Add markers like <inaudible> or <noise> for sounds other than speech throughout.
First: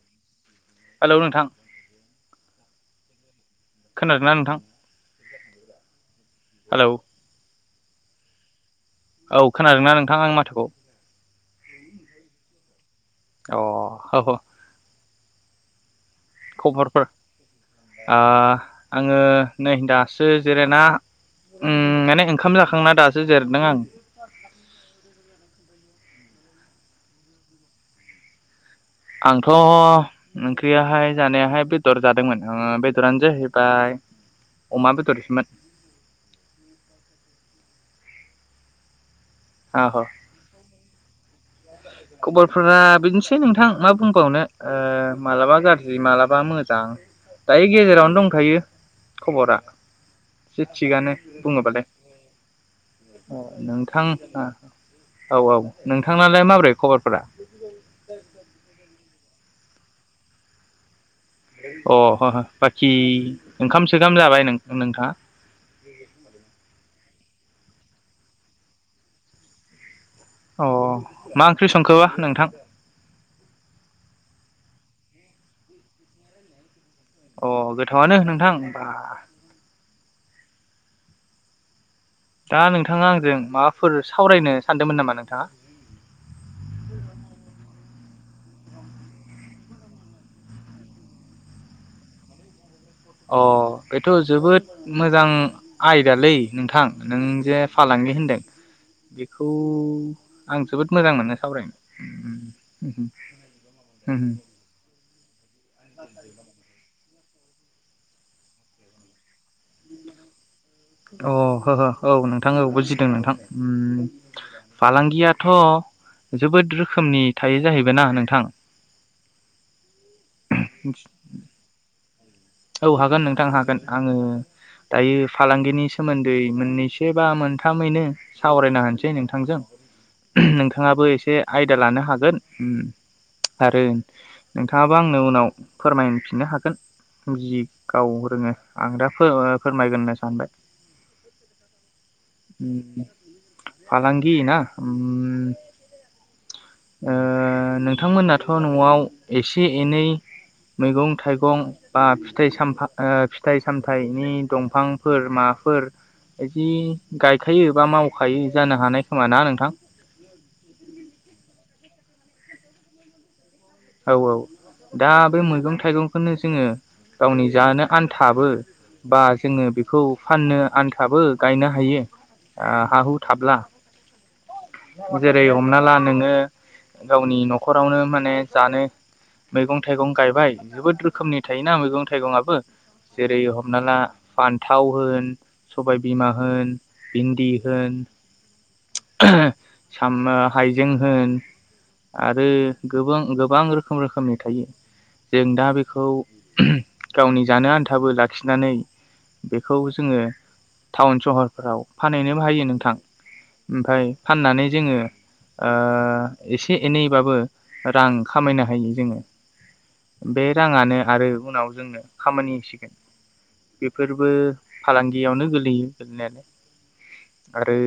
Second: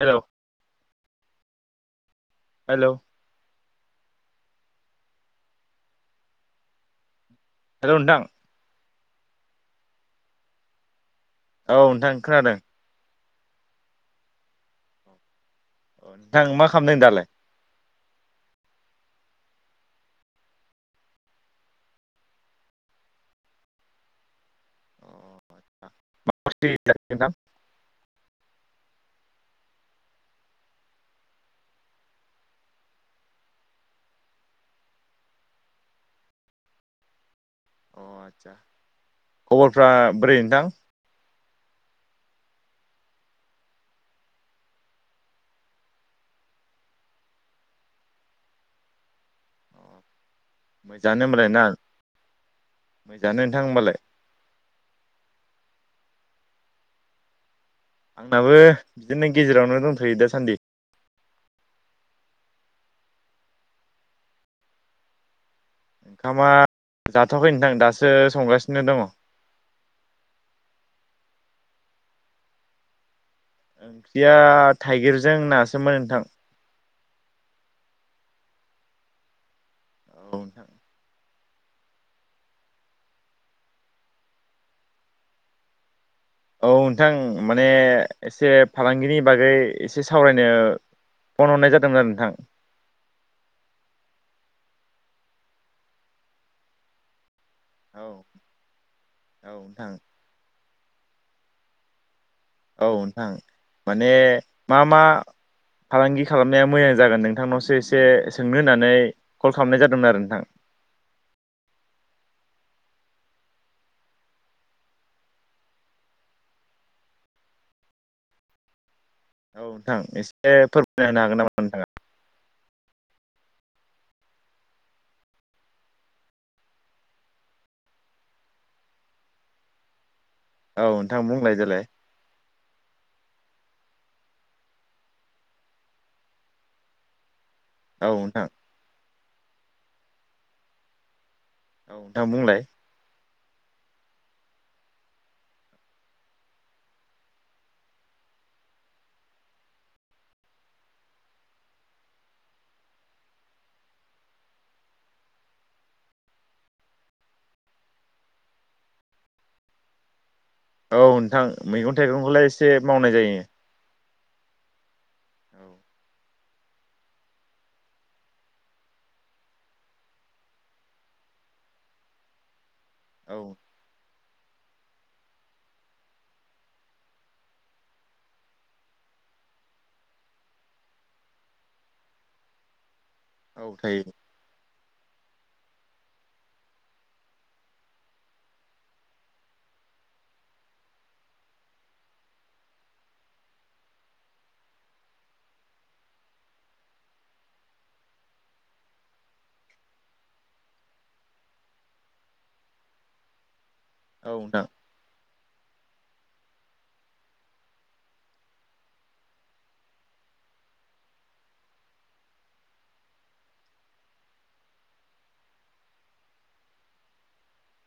हेल' hello नोंथां हेल' खोनादोना नोंथां? हेल' हेल नोंथां औ खोनादोंना नोंथां आंनि माथोखौ? औ नोंथां खोनादों अ औ अ नोंथां मा खालामदों खबरफोर दालाय? ओ आङो नै दासो जिरायना उम माने ओंखाम जाखांना दासो जिरेदों आं मा ओंख्रि जानाय नोंथां? आंथ' ओंख्रियाहाय जानायाहाय बेदर जादोंमोन ओ बेदरानो जाहैबाय अमा बेदरसोमोन अ आदसा खबरफ्रा औ बोरै नोंथां? खबरफोरा बिदिनोसै नोंथां मा बुंबावनो ओ मालाबा गाज्रि मालाबा मोजां दायो गेजेरावनो दंखायो खबरा एसे थिगानो मोजाङानो होमबालाय ना बुङोबालाय ओ मोजाङानो होमबालाय नोंथां ओ औ औ नोंथां थांनालाय माबोरै खबरफोरा? आंनाबो बिदिनो गेजेरावनो दंथयो दासान्दि। अ हा बाखि ओंखाम सोखाम जाबाय नोंथाङा? ओंखामा जाथ'वाखै नोंथां दासो संगासिनो दङ'। अ मा ओंख्रि संखोबा नोंथां? ओंख्रिया थाइगिरजों ना सोमोन नोंथां। अ गोथावनो नोंथां बाह। औ नोंथां। दा नोंथाङा आंजों माबाफोर सावरायनो सानदोंमोन नामा नोंथाङा? औ नोंथां माने एसे फालांगिनि बागै एसे सावरायनो फन हरनाय जादोंमोन आरो नोंथां। अ' बेथ' जोबोद मोजां आयदालै नोंथां नों जे औ फालांगि होनदों बेखौ औ नोंथां आं जोबोद मोजां मोनो सावरायनो। औ नोंथां माने मा मा फालांगि खालामनाया मोजां जागोन नोंथांनावसो एसे सोंनो होननानै कल खालामनाय जादोंमोन आरो नोंथां अ' हो हो औ नोंथांबो बुजि दों नोंथां फालांगियाथ' जोबोद रोखोमनि थायो जाहैबायना नोंथां। औ नोंथां एसे एसे फोरमायना होनो हागोन नामा नोंथाङा? औ हागोन नोंथां हागोन आङो दायो फालांगिनि सोमोन्दै मोननैसो बा मोनथामैनो सावरायना होनोसै नोंथांजों। नोंथांङाबो हागोन नामा नोंथाङा औ नोंथां एसे बुंलाय आयदा देलाय लानो हागोन। आरो नोंथांङाबो आंनो उनाव फोरमायफिननो हागोन। फुनजि गाव औ नोंथां रोङो आं दा फोरमायगोन होनना सानबाय औ दा बुंलाय फालांगि ना ओ नोंथांमोनाथ' न'आव एसे एनै मैगं थाइगं बा फिथाइ सामफा ओ फिथाइ सामथाइनि दंफांफोर माफोर बिदि गायखायो बा मावखायो जानो हानाय खोमा ना नोंथां? औ नोंथां मैगं थाइगंखौलाइ एसे मावनाय जायो। औ औ। दा बे औ मैगं थाइगंखौनो जोङो गावनि जानो आनथाबो बा जोङो बेखौ फाननो आनथाबो गायनो हायो। आह हा हु थाब्ला! औ जेरै हमना ला नोंङो गावनि न'खरावनो माने जानो मैगं थाइगं गायबाय जोबोद रोखोमनि थायोना मैगं थाइगंआबो। जेरै औ हमनाला थायो फान। थाव होन सबायबिमा होन भिन्दि होन। सामा हाइजेंहोन आरो गोबां रोखोम रोखोमनि थायो जों दा बेखौ गावनि जानो आन्थाबो लाखिनानै बेखौ जोङो टाउन सहरफ्राव फानहैनो बाहायो नोंथां। ओमफ्राय औ नोंथां फाननानै जोङो एसे एनैबाबो रां खामायनो हायो जोंङो बे राङानो आरो उनाव जोंनो खामानिसिगोन बेफोरबो फालांगियावनो गोलैयो गोलैनायालाय आरो।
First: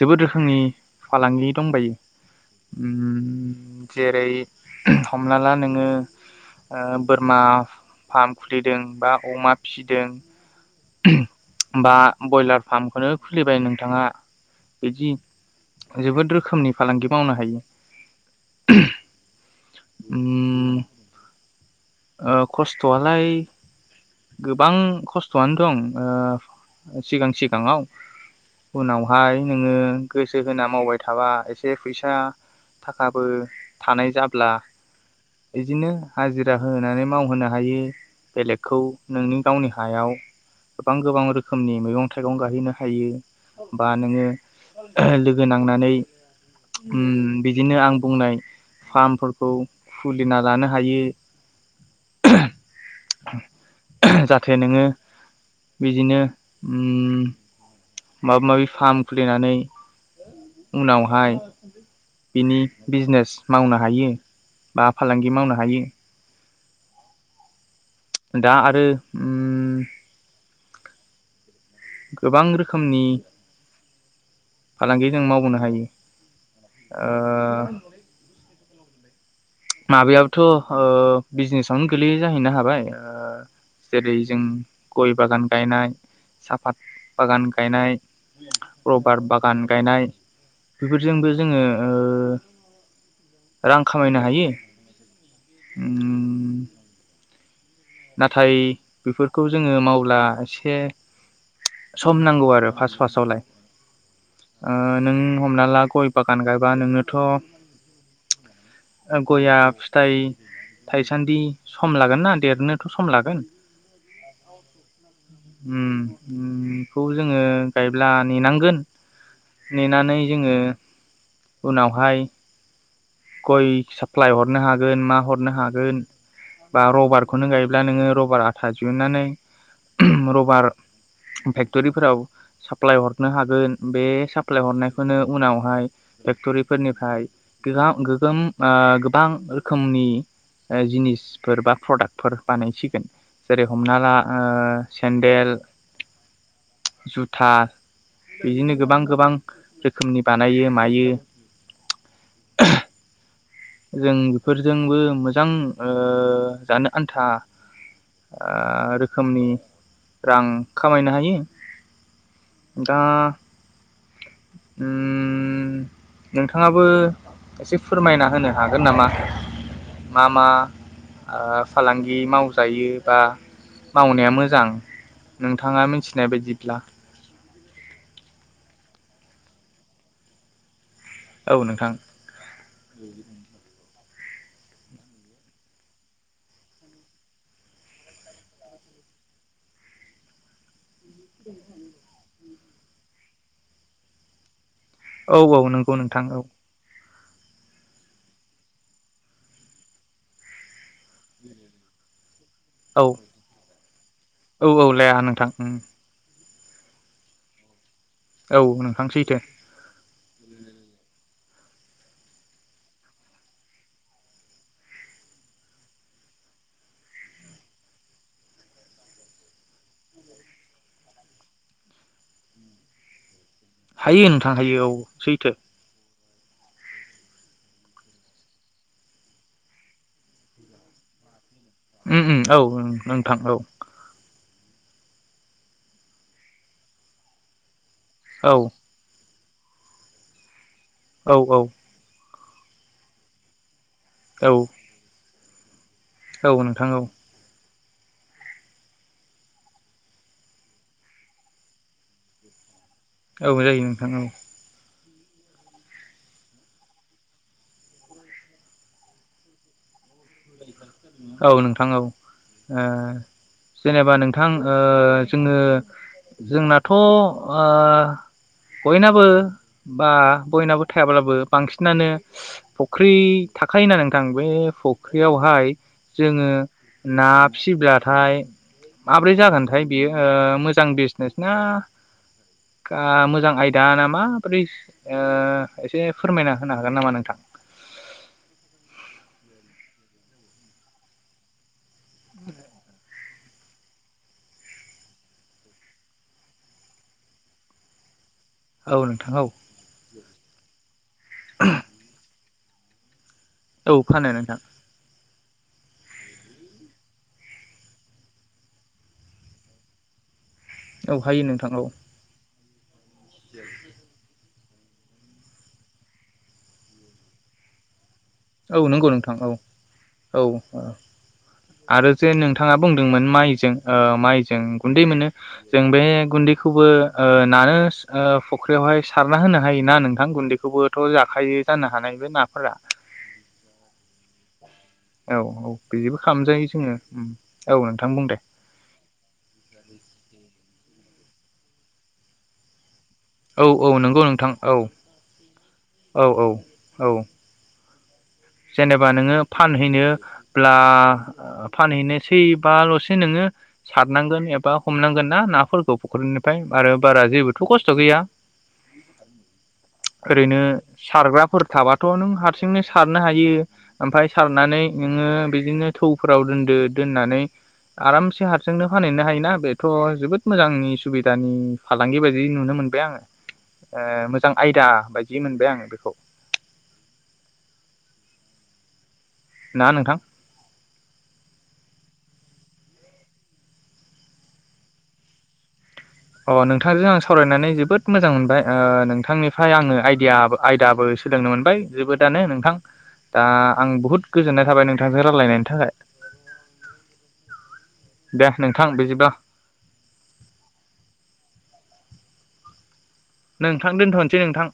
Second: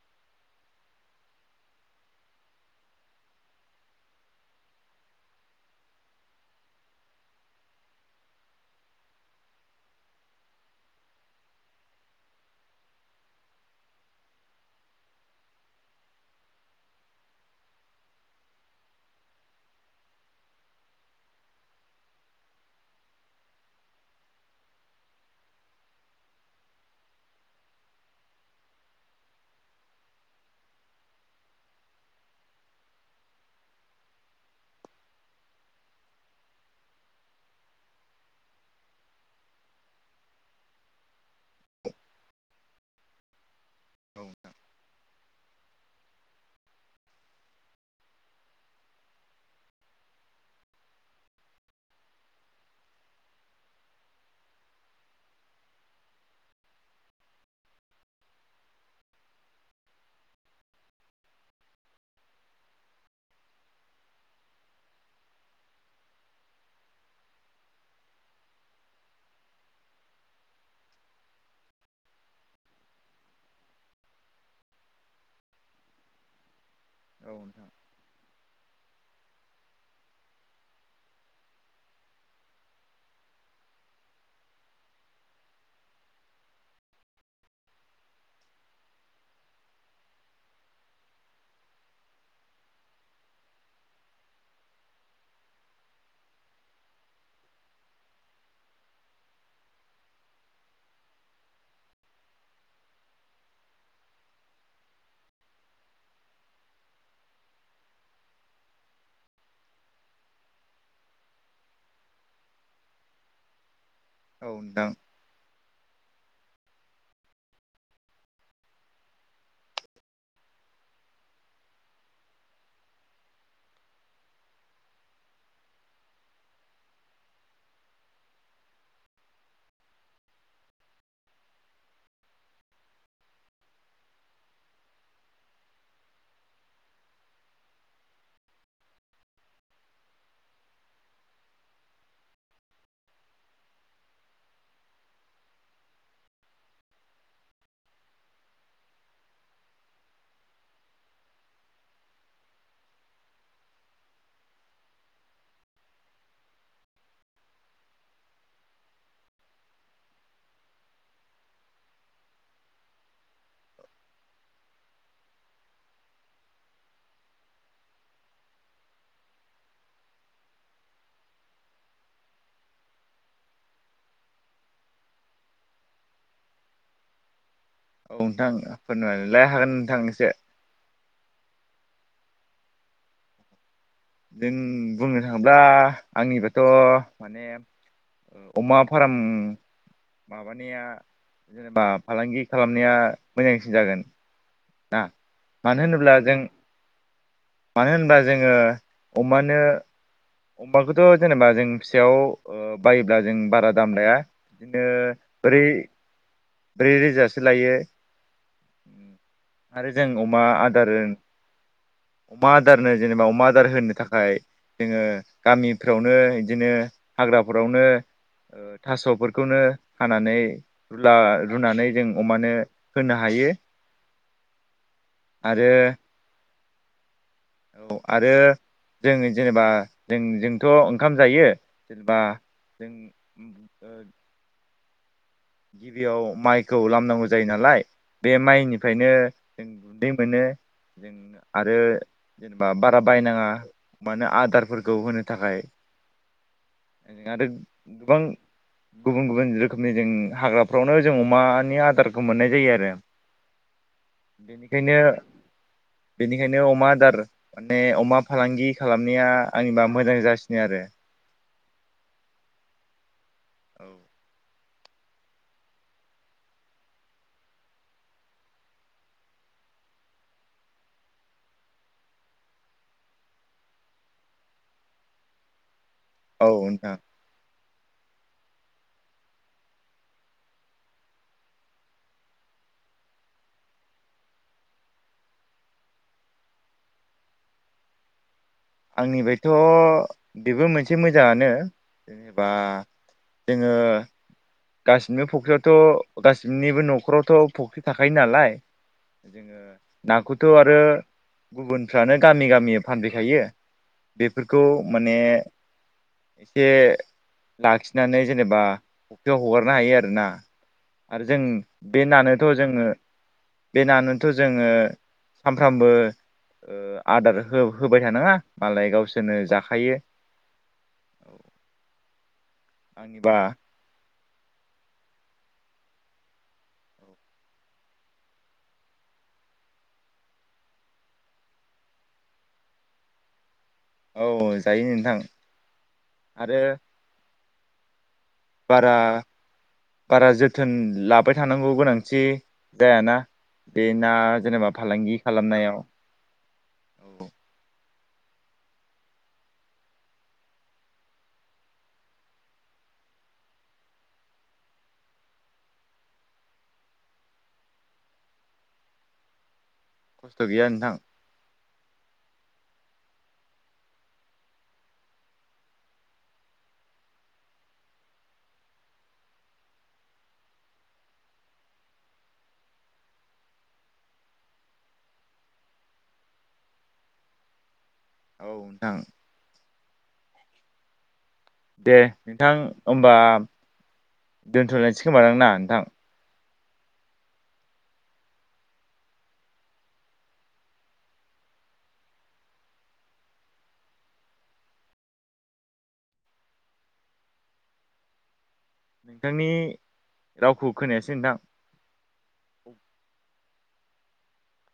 जोबोद रोखोमनि फालांगि दंबायो जेरै हमना ला नोंङो बोरमा फार्म खुलिदों बा अमा फिसिदों। बा बयलार फार्मखौनो खुलिबाय नोंथांङा बिदि जोबोद रोखोमनि फालांगि मावनो हायो खस्थ'आलाय। गोबां खस्थ'आनो दं सिगां सिगाङाव उनावहाय नोंङो गोसो होना मावबाय थाबा एसे फैसा थाखाबो थानाय जाब्ला बिदिनो हाजिरा होनानै मावहोनो हायो बेलेगखौ। नोंनि गावनि हायाव गोबां गोबां रोखोमनि मैगं थाइगं गायहैनो हायो बा औ नोंङो लोगो नांनानै बिदिनो आं बुंनाय फार्मफोरखौ खुलिना लानो हायो। जाहाथे नोंङो बिदिनो माबा माबि फार्म खुलिनानै उनावहाय बिनि बिजनेस मावनो हायो बा फालांगि मावनो हायो। दा आरो ओम। गोबां रोखोमनि। फालांगि जों मावबोनो हायो। औ नोंथां। माबायाबथ' बिजनेसावनो गोल्लैय जाहैनो हाबाय जेरै जों गय बागान गायनाय साफात बागान गायनाय रबार बागान गायनाय बेफोरजोंबो जोंङो रां खामायनो हायो। उम। नाथाय बेफोरखौ जोंङो मावब्ला एसे सम नांगौ आरो फास्स्ट फास्स्टआवलाय नों हमना ला गय बागान गायबा नोंनोथ' गया फिथाइ थाइसान्दि सम लागोन ना देरनो। थ' स'म लागोन। औ नोंथां। खौ जोंङो गायब्ला नेनांगोन नेनानै जोङो उनावहाय गय साप्लाय हरनो हागोन मा हरनो हागोन बा रबारखौनो गाय। ब्ला नोंङो रबार आथा दिहुननानै रबार फेक्टरिफोराव साप्लाय हरनो हागोन बे साप्लाय हरनायखौनो उनावहाय फेक्टरिफोरनिफ्राय गोगोम गोबां रोखोमनि जिनिसफोर बा प्रडाक्टफोर बानायसिगोन जेरै हमना ला सेन्देल जुथा बिदिनो गोबां गोबां रोखोमनि बानायो मायो। जों बेफोरजोंबो मोजां जानो आन्था रोखोमनि रां खामायनो हायो दा नोंथांङाबो एसे फोरमायना होनो हागोन नामा मा मा फालांगि मावजायो बा मावनाया मोजां नोंथांङा मिथिनाय बायदिब्ला औ नोंथां फोरमाय लाय हागोन नोंथां एसे औ नोंथां। जों बुंनो थाङोब्ला आंनिबथ' माने अमा फार्म माबानाया। जेनेबा फालांगि। खालामनाया मोजांसिन जागोन। ना औ औ मानो नंगौ होनोब्ला नोंथां जों औ। मानो होनबा जोङो अमानो। अमाखौथ' जेनेबा जों फिसयाव। औ बायोब्ला जों बारा दाम लाया औ बिदिनो औ लाया नोंथां बोरै। उम ब्रै रोजासो लायो। औ नोंथांसैथो। आरो जों अमा आदार अमा आदारनो जेनेबा अमा आदार होनो थाखाय जोङो। गामिफ्रावनो बिदिनो हाग्राफोरावनो थास'फोरखौनो हानानै रुला रुनानै जों अमानो होनो हायो। हायो नोंथां हायो औ सैथो। आरो औ आरो जोंनि जेनेबा। जों जोंथ' ओंखाम जायो। जेनेबा उम उम औ नोंथां औ जों। गिबियाव माइखौ लामनांगौ जायो नालाय बे औ माइनिफ्रायनो जों गुन्दै मोनो। जों औ आरो जेनेबा बारा बायनाङा। माने औ आदारफोरखौ होनो नि थाखाय औ नोंथां औ। आरो गोबां गुबुन गुबुन रोखोमनि जों हाग्राफ्रावनो जों अमानि आदारखौ मोननाय जायो आरो। औ जायो नोंथां औ। बेनिखायनो बेनिखायनो अमा आदार माने अमा फालांगि खालामनाया आंनिबा मोजां जासिनो आरो। औ नोंथां औ ओ जेनेबा औ नोंथां ओ जोङो जोंनाथ' ओ बयनाबो बा बयनाबो थायाब्लाबो बांसिनानो फख्रि थाखायोना नोंथां बे फख्रियावहाय औ जोङो नोंथां ना। फिसिब्लाथाय माबोरै जागोनथाय बियो ओ मोजां बिजनेस ना मोजां आयदा ना माबोरै ओ एसे फोरमायना होनो हागोन नामा नोंथां? आंनिफ्रायथ' बेबो मोनसे मोजाङानो। <unintelligible> जोङो गासिनिबो फख्रियावथ' गासिनिबो न'खरावथ' फख्रि थाखायो नालाय औ नोंथां औ। जोङो नाखौथ' आरो। गुबुनफ्रानो गाननि गाम मिया फानफैखायो। औ फानो नोंथां बेफोरखौ माने एसे लाखिनानै जेनेबा बेयाव हगारनो हायो आरो ना। औ आरो जों हायो नोंथां औ बे नानोथ' जोङो बे नानोथ' जोङो सामफ्रामबो ओ आदार हो होबाय थानाङा औ मालाय नंगौ नोंथां गावसोरनो औ जाखायो - औ - औ आरो जे नोंथा बिथाङा बुंदोंमोन आंनिबा माइजों ओ माइ जों गुन्दै मोनो जों बे गुन्दैखौबो औ ओ नानोस ओ फख्रियावहाय सारना होनो हायोना नोंथां गुन्दैखौबोथ' जाखायो जानो हानाय बे नाफोरा। औ जायो नोंथां औ - औ बिदिबो आरो खालामामजायो जोङो ओम। औ नोंथां बुं दे। बारा - बारा जोथोन <unintelligible> <unintelligible> थानांगौ गोनांथि जायाना? औ बे - औ ना नंगौ नोंथां जेनेबा औ फालांगि खालामनायाव - औ - औ - औ। जेनेबा नोङो फानहैनोब्ला फानहैनोसैबाल'सो नोङो सारनांगोन एबा हमनांगोन ना नाफोरखौ फ'ख्रिनिफाय आरो बारा जेबोथ' खस्थ' गैया। खस्थ' ओरैनो गैया नोंथां सारग्राफोर थाबाथ' नों हारसिंनो <unintelligible> <unintelligible> हायो ओमफाय सारनानै नोङो बिदिनो थौफोराव दोनदो दोननानै आरामसे हारसिंनो फानहैनो हायोना बेथ' जोबोद मोजांनि सुबिदानि फालांगि बायदि नुनो मोनबाय आङो ओ मोजां आयदा बायदि मोनबाय आङो बेखौ। औ नोंथां। ना नोंथां? दे नोंथां होमबा दोन्थ'लायनोसै खोमादां ना नोंथां? अ नोंथांजों आं सावरायनानै जोबोद मोजां मोनबाय। ओ नोंथांनिफ्राय आङो आइदिया आयदाबो सोलोंनो मोनबाय जोबोदानो नोंथां दा आं बुहुद गोजोननाय थाबाय नोंथांजों रायलायनायनि थाखाय दे। नोंथां बिदिब्ला नोंथांनि रावखौ खोनायासै नोंथां। औ। नोंथां दोनथ'नोसै नोंथां।